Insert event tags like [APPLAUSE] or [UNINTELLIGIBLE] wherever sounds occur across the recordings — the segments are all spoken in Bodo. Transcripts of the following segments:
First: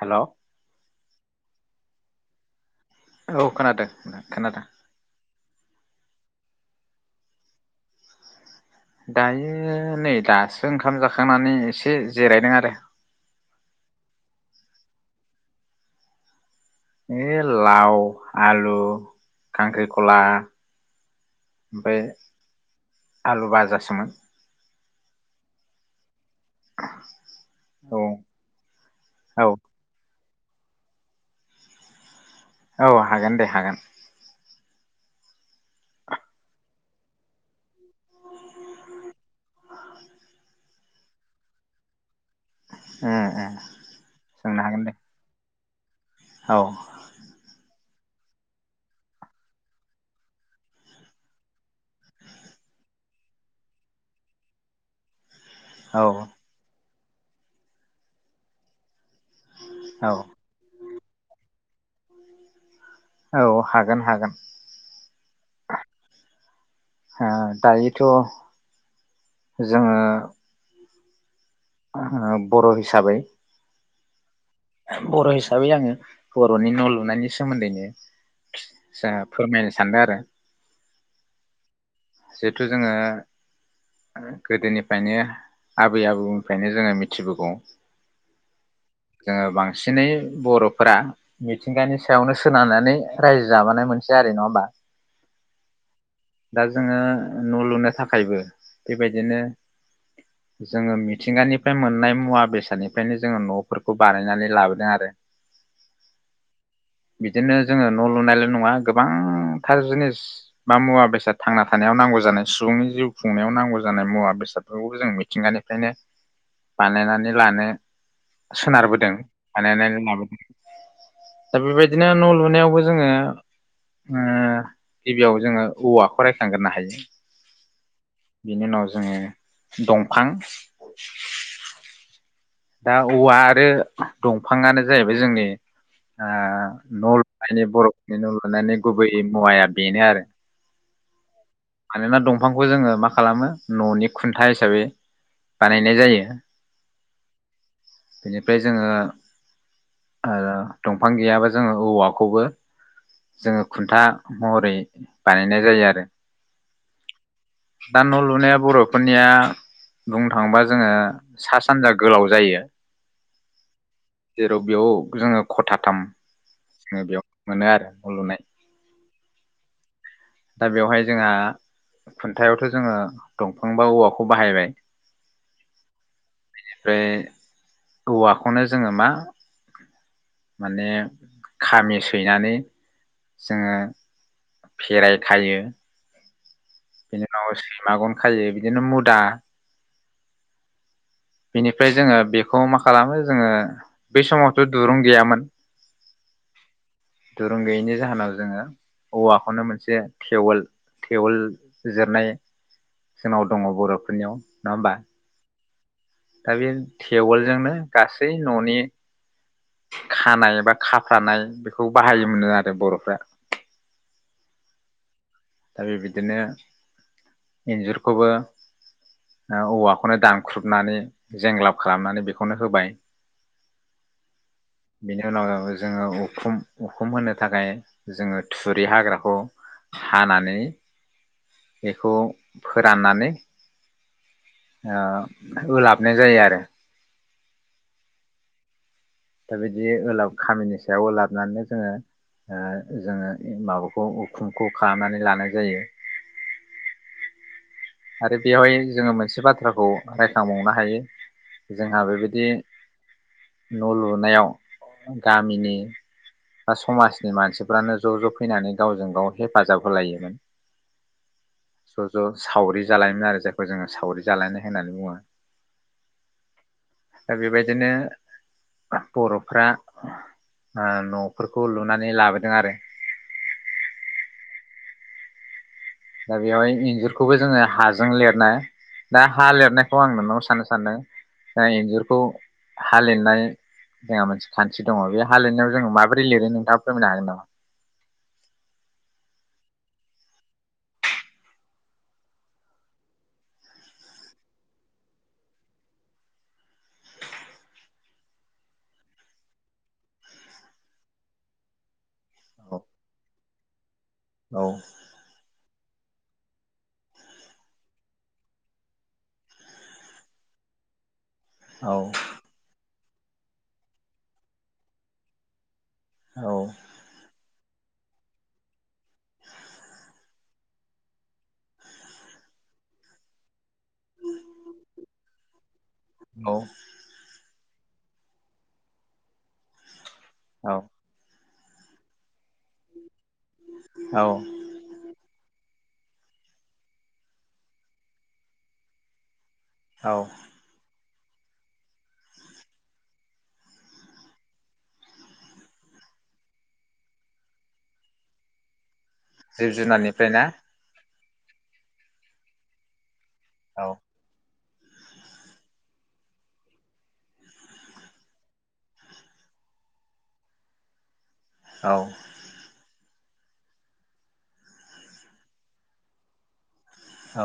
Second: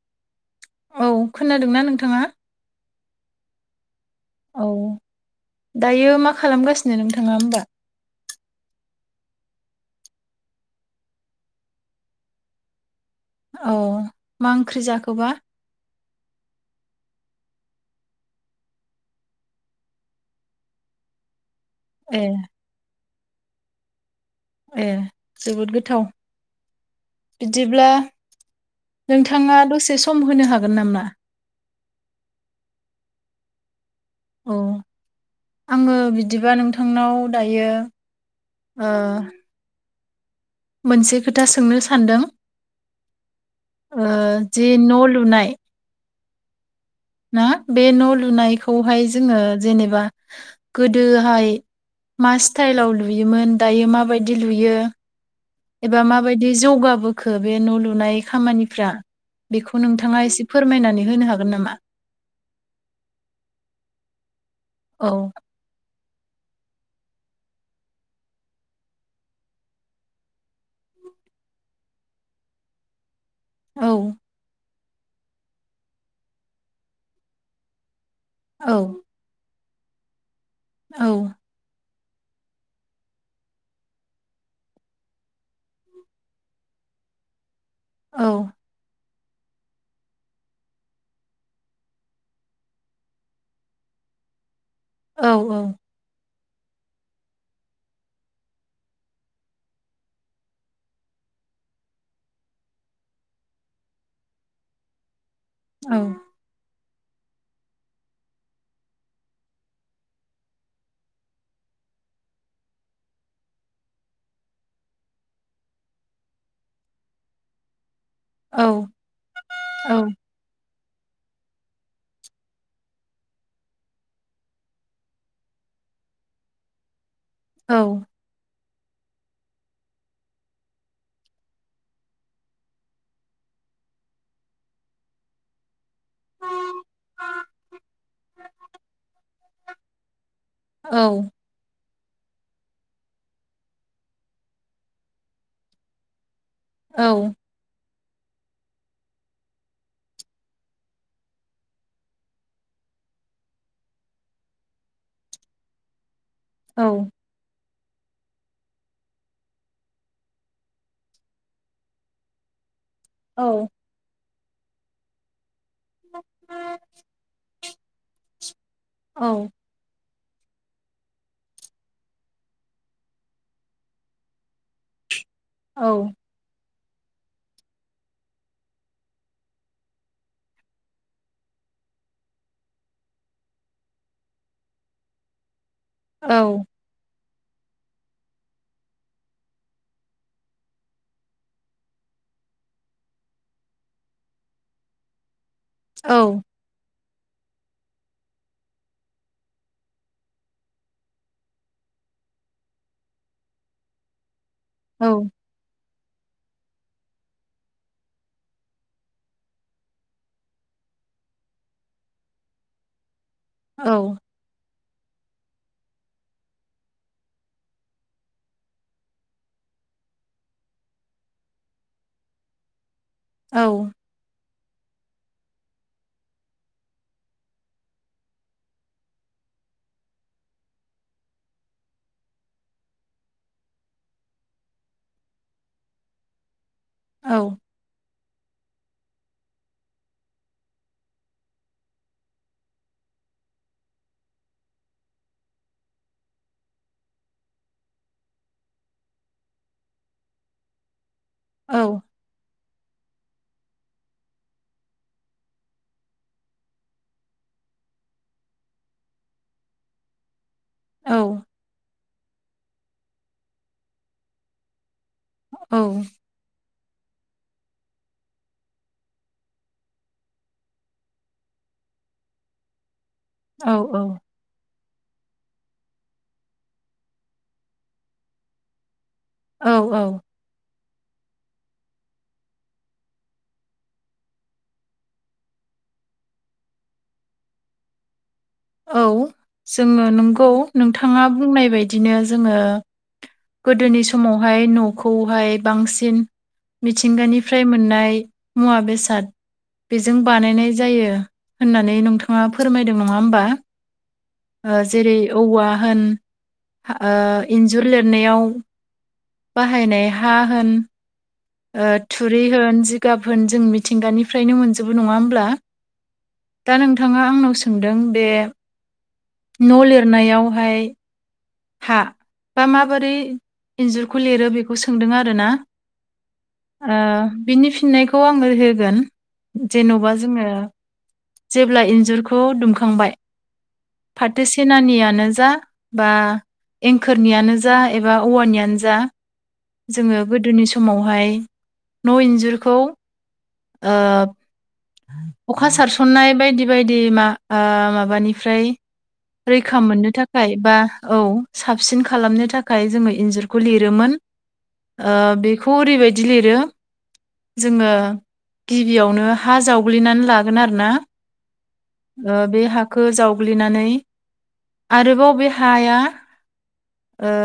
हेलौ औ खोनादोंना नोंथाङा? औ खोनादों नोंथां औ खोनादों दायो मा खालामगासिनो नोंथाङा होमबा? दायो नै दासो ओंखाम जाखांनानै एसे जिरायदों आरो औ मा ओंख्रि जाखोबा? ए लाव आलु खांख्रिखला ओमफ्राय ए आलु बाजा सोमोन । ए जोबोद गोथाव बिदिब्ला औ औ नोंथाङा दसे स सम होनो हागोन नामा। औ हागोन दे हागोन। औ आङो बिदिबा नोंथांनाव दायो ओ। मोनसे खोथा सोंनो सानदों। उम उम ओ सोंनो जि हागोन दे न' लुनाय औ। ना बे न' लुनायखौहाय जोङो जेनेबा गोदोहाय मा स्टाइलाव लुयोमोन दायो माबायदि लुयो। एबा औ माबायदि जौगाबो खो बे न' लुनाय खामानिफ्रा बेखौ औ नोंथाङा एसे फोरमायनानै होनो हागोन नामा? औ हागोन हागोन। औ। हो दायोथ' जोङो बर' हिसाबै औ। बर' हिसाबै आङो बर'नि न' लुनायनि सोमोन्दैनो औ जाहा फोरमायनो सान्दों आरो। औ। जिहेथु जोङो गोदोनिफ्रायनो आबै आबौनिफ्रायनो जोङो मिथिबोगौ औ जोङो बांसिनै बर'फोरा मिथिंगानि सायावनो सोनारनानै रायजो जाबोनाय मोनसे हारि नङा होमबा। औ औ। दा जोङो न' लुनो थाखायबो बेबायदिनो जोङो मिथिंगानिफ्राय मोननाय मुवा बेसादनिफ्रायनो जोङो न'फोरखौ बानायनानै लाबोदों आरो। औ। बिदिनो जोङो न' लुनायल' नङा गोबांथार जिनिस बा मुवा बेसाद थांना थानायाव नांगौ जानाय सुबुंनि जिउ खुंनायाव नांगौ जानाय मुवा बेसादफोरखौबो जों मिथिंगानिफ्रायनो बानायनानै लानो औ सोनारबोदों औ बानायनानै लाबोदों। दा बेबायदिनो न' लुनायावबो जोङो ओ गिबियाव जोङो औवा रायखांगोरनो हायो। औ। बिनि उनाव जोङो दंफां दा औवा आरो दंफाङानो जाहैबाय जोंनि ओ न' लुनायनि बर'फोरनि न' लुनायनि गुबै मुवाया बेनो आरो। औ। मानोना दंफांखौ जोङो मा खालामो न'नि खुन्था हिसाबै बानायनाय जायो। औ। बेनिफ्राय जोङो ओ दंफां गैयाबा जोङो औवाखौबो जोङो खुन्था महरै बानायनाय जायो आरो। औ। दा न' लुनाया बर'फोरनिया बुंनो थाङोबा जोङो सा सानजा गोलाव जायो। औ। जेराव बेयाव जोङो ख'थाथाम जोङो बेयाव मोनो आरो न' लुनाय औ। दा बेवहाय जोंहा खुन्थायावथ' जोङो दंफां बा औवाखौ बाहायबाय औ। बेनिफ्राय औवाखौनो जोङो मा माने खामि सैनानै जोङो फेरायखायो औ। बिनि उनाव सैमा गन खायो बिदिनो मुदा बेनिफ्राय जोङो बेखौ मा खालामो जोङो बै समावथ' दुरुं गैयामोन औ। दुरुं गैयैनि जाहोनाव जोङो औवाखौनो मोनसे थेवोल थेवोल जिरनाय जोंनाव दङ बर'फोरनियाव नङा होमबा? औ दा बे थेवोलजोंनो गासै न'नि खानाय बा खाफ्रानाय बेखौ बाहायोमोननो आरो बर'फ्रा औ दा बेबायदिनो इन्जुरखौबो औवाखौनो दानख्रुबनानै जेंग्लाब खालामनानै बेखौनो होबाय औ। बेनि उनाव जोङो उखुम उखुम होनो थाखाय जोङो थुरि हाग्राखौ हानानै बेखौ फोराननानै ओ ओलाबनाय जायो आरो। औ। दा बिदि ओलाब खामिनि सायाव ओलाबनानै जोङो ओ जोङो माबाखौ उखुमखौ खालामनानै लानाय जायो। आरो बेवहाय जोङो मोनसे बाथ्राखौ रायखांबावनो हायो जोंहा बेबायदि न' लुनायाव गामिनि बा समाजनि मानसिफ्रानो ज' ज' फैनानै गावजों गाव हेफाजाब होलायोमोन । औ। ज' ज' सावरि जालायोमोन आरो जायखौ जोङो सावरि जालायनाय होननानै बुङो । औ। दा बेबायदिनो बर'फ्रा ओ न'फोरखौ लुनानै लाबोदों आरो। औ औ। दा बेवहाय इन्जुरखौबो जोङो हाजों लिरना दा हा औ लिरनायखौ आं नोंनाव सोंनो सानदों दा इन्जुरखौ हा लिरनाय जोंहा मोनसे खान्थि दङ बे हा लिरनायाव जोंङो माबोरै लिरो नोंथाङा फोरमायनो हागोन नामा? औ जोङो नोंगौ नोंथाङा बुंनाय बायदिनो जोङो गोदोनि समावहाय न'खौहाय बांसिन मिथिंगानिफ्राय मोननाय मुवा बेसाद बेजों बानायनाय जायो होननानै नोंथाङा हागोन फोरमायदों नङा होमबा नामा? औ ओ जेरै औवा होन ओ इन्जुर लिरनायाव बाहायनाय हा होन ओ औ थुरि होन जिगाब होन जों मिथिंगानिफ्रायनो मोनजोबो नङा होमब्ला औ दा नोंथाङा आंनाव सोंदों बे न' लिरनायावहाय हा बा माबोरै इन्जुरखौ लिरो बेखौ सोंदों आरोना ओ बिनि फिननायखौ आङो होगोन जेन'बा जोङो औ जेब्ला इन्जुरखौ दुमखांबाय औ फातोसेनानिया आनो जा बा एंखोरनियानो जा एबा औवानियानो जा। औ जोङो गोदोनि समाव फाय न' इन्जुरखौ ओ अखा सारसननाय बायदि बायदि मा आ माबानिफ्राय जिब रैखा मोननो जुनारनिफ्राय ना थाखाय बा औ। साबसिन खालामनो थाखाय जोङो इन्जुर खौ औ लिरोमोन। ओ बेखौ ओरैबायदि लिरो जोङो गिबियावनो हा जावग्लिनानै लागोन आरोना। औ ओ बे हाखो जाव गुलिनानै आरोबाव बे हाया ओ औ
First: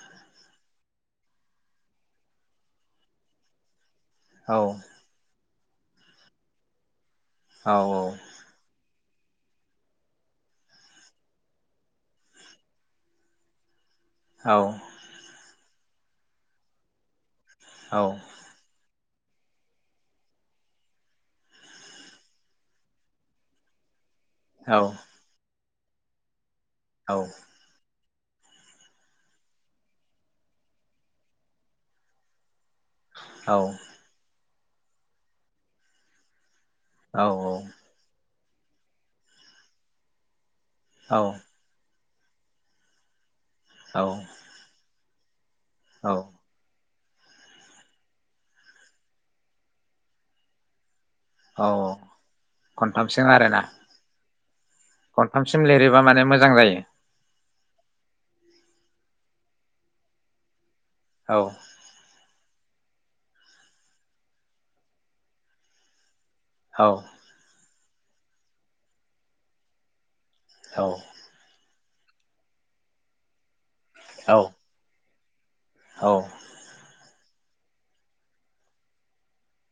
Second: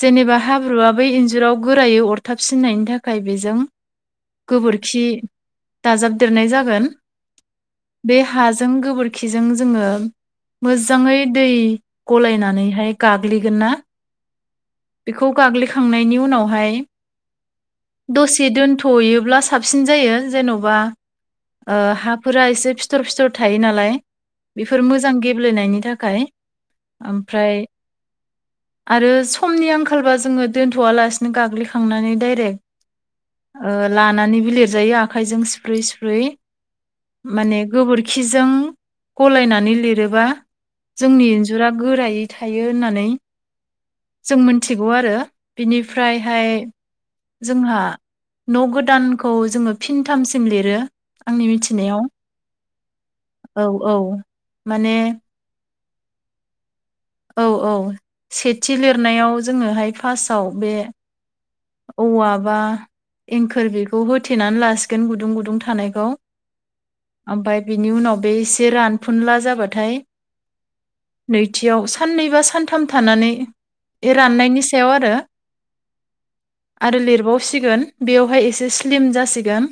जेनेबा हाब्रुआ बै इन्जुराव गोरायै अरथाबसिननायनि थाखाय बेजों औ गोबोरखि दाजाबदेरनाय जागोन। औ बे हाजों गोबोर खिजों जोङो मोजाङै दै गलायनानैहाय गाग्लिगोन ना बेखौ गाग्लि खांनायनि उनावहाय दसे दोनथ'यो ब्ला साबसिन जायो जेन'बा ओ हाफोरा एसे फिथर फिथर थायो नालाय। बेफोर मोजां गेब्लेनायनि थाखाय। ओमफ्राय आरो स समनि आंखालबा जोङो दोनथआलासिनो गाग्लिखांनानै डाइरेक्ट ओ लानानै बिलिर जायो आखाइजों सिफ्रुयै सिफ्रुयै। माने गोबोरखि जों गलायनानै लिरोबा औ जोंनि इन्जुरा गोरायै थायो होननानै जों मिन्थिगौ आरो। औ बिनिफ्रायहाय जोंहा न गोदानखौ जोङो फिनथामसिम लिरो। आंनि औ मिथिनायाव खनथामसिम आरोना औ औ। माने खनथामसिम लिरो। बा मानो मोजां जायो। औ औ सेथि लिरनायाव जोङोहाय फासआव बे। औ औ आ। बा एंखोर बेखौ होथेनानै लासिगोन गुदुं गुदुं थानायखौ। औ ओमबफाय। बिनि उनाव बे एसे रानफुनला जाबाथाय। औ नैथियाव सा। साननैबा सानथाम थानानै। औ राननायनि सायाव आरो। औ आरो लिरबाव। सिगोन बेवहाय एसे स्लिम जासिगोन।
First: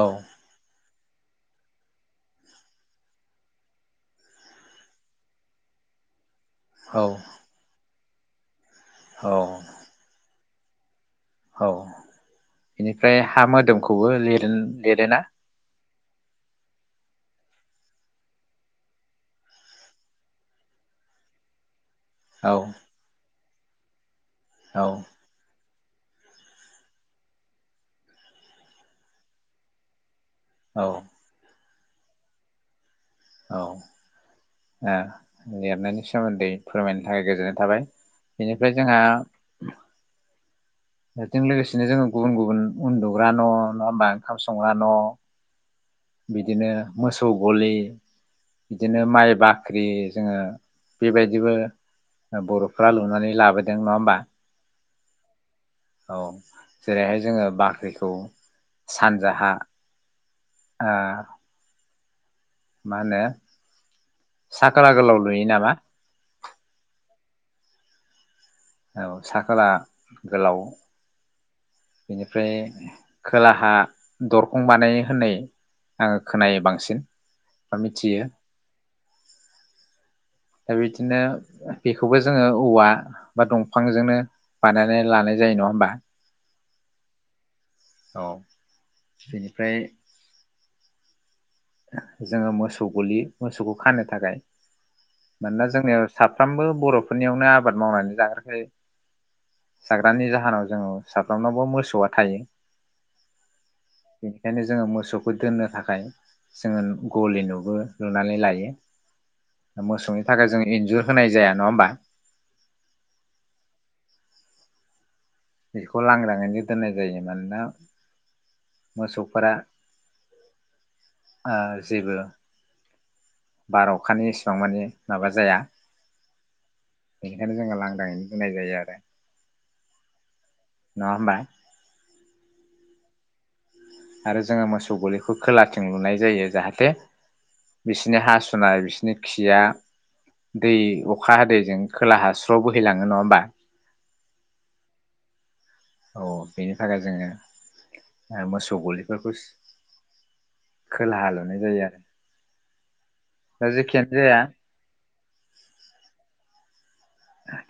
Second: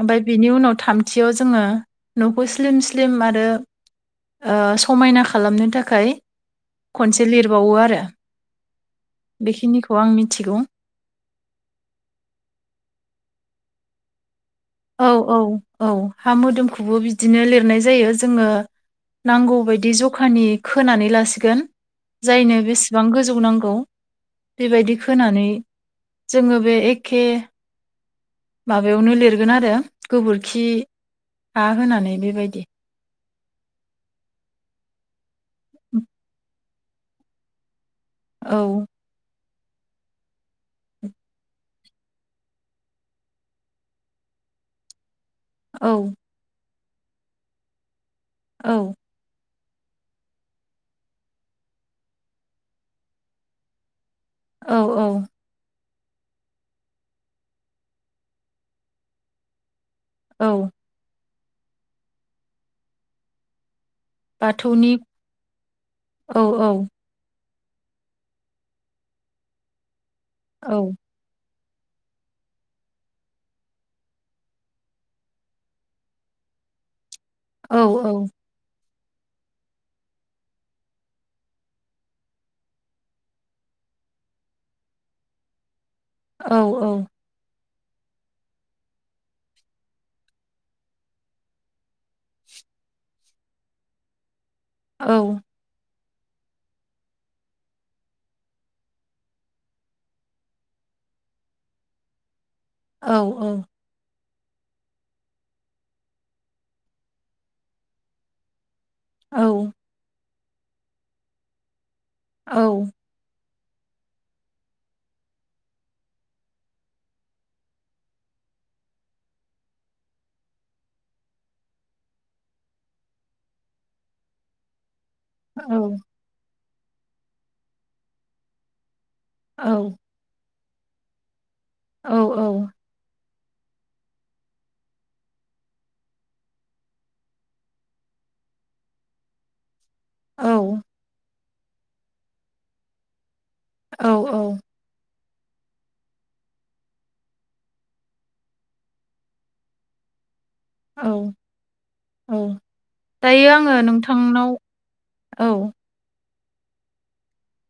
ओमफ्राय बिनि उनाव थाम। थियाव जोङो नखौ स्लिम स्लिम आरो ओ समायना खालामनो थाखाय। औ खनसे लिरबावो आरो। बेखिनिखौ आं मि। थिगै औ बेनिफ्राय हा मोदोमखौबो लिर। दो औ लिरोना। औ औ हा मोदोमखौबो बिदिनो लिरनाय जायो जोङो नांगौबायदि जखानि खोनानै लासिगोन। जायनो बेसेबां गोजौ नांगो। द। बेबायदि खोनानै। जोंओ बे एखे। माबायावनो लिरगोन आरो। गोबोरखि। हा होनानै बेबायदि। औ ए। लेरनायनि सोमोन्दै। फोरमायनो थाखाय गोजोननाय थाबाय। बेनिफ्राय औ जोंहा। [INAUDIBLE] बेजों लोगोसेनो जोङो गुबुन गुबुन उन्दुग्रा न नङा होमबा? ओंखाम संग्रा न औ बिदिनो मोसौ गलि औ बिदिनो माइबा ग्रि जोंङो बेबायदिबो बर'फ्रा लुनानै लाबोदों नंङा होमबा? औ औ औ जेरैहाय जोंङो बाख्रिखौ सानजाहा औ ओ मा होनो बाथौनि साखोला गोलाव लुयो नामा? औ औ औ सा-खोला गोलाव औ बेनिफ्राय खोलाहा बा औ औ मिथियो दा बिदिनो बेखौबो जोंङो औवा बा दंफांजोंनो बानायनानै लानाय जायो नङा होमबा? औ औ औ बेनिफ्राय जोंङो मोसौ गलि मोसौखौ खानो थाखाय औ मानोना जोंनिया साफ्रोमबो बर'फोरनियावनो आबाद मावनानै जाग्राखाय जाग्रानि जाहोनाव जोंङो साफ्रोमनावबो मोसौया थायो। औ औ बेनिखायनो जोंङो मोसौखौ दोननो थाखाय जोंङो गलि नुबो लुनानै लायो । ओ मोसौ नि थाखाय जों इन्जुर होनाय जाया नंङा होमबा? औ बेखौ लांग्रांङैनो दोननाय जायो मानोना मोसौफोरा ओ जेबो बार अखानि एसां मानि माबा जाया बेनिखायनो जोंङो लांदाङैनो दोननाय जायो आरो। औ नंङा होमबा? औ औ आरो जोंङो मोसौ गलिखौ खोलाथिं लुनाय जायो जाहाथे बिसिनि हासुनाय बिसिनि खिया औ दैे अखा हादै जों खोलाहा स्र बोहैलांङो नंङा होमबा? औ औ अ बेनि थाखाय जोंङो मोसौ गलिफोरखौ औ खोलाहा लुनाय जायो आरो औ दायो दा आंङो जेखियानो जाया नोंथांनाव औ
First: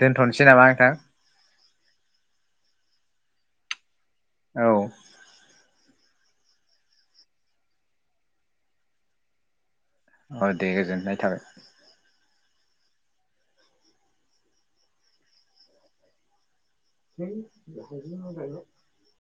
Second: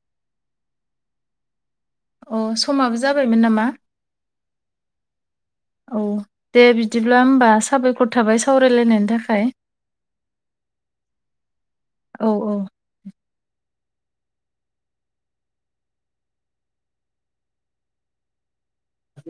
दोनथ'नोसै नामा नोंथां? अ समाबो जाबायमोन नामा औ औ दे बिदिब्ला होमबा साबायखर थाबाय सावरायलायनायनि थाखाय अ दे गोजोननाय थाबाय औ औ [UNINTELLIGIBLE]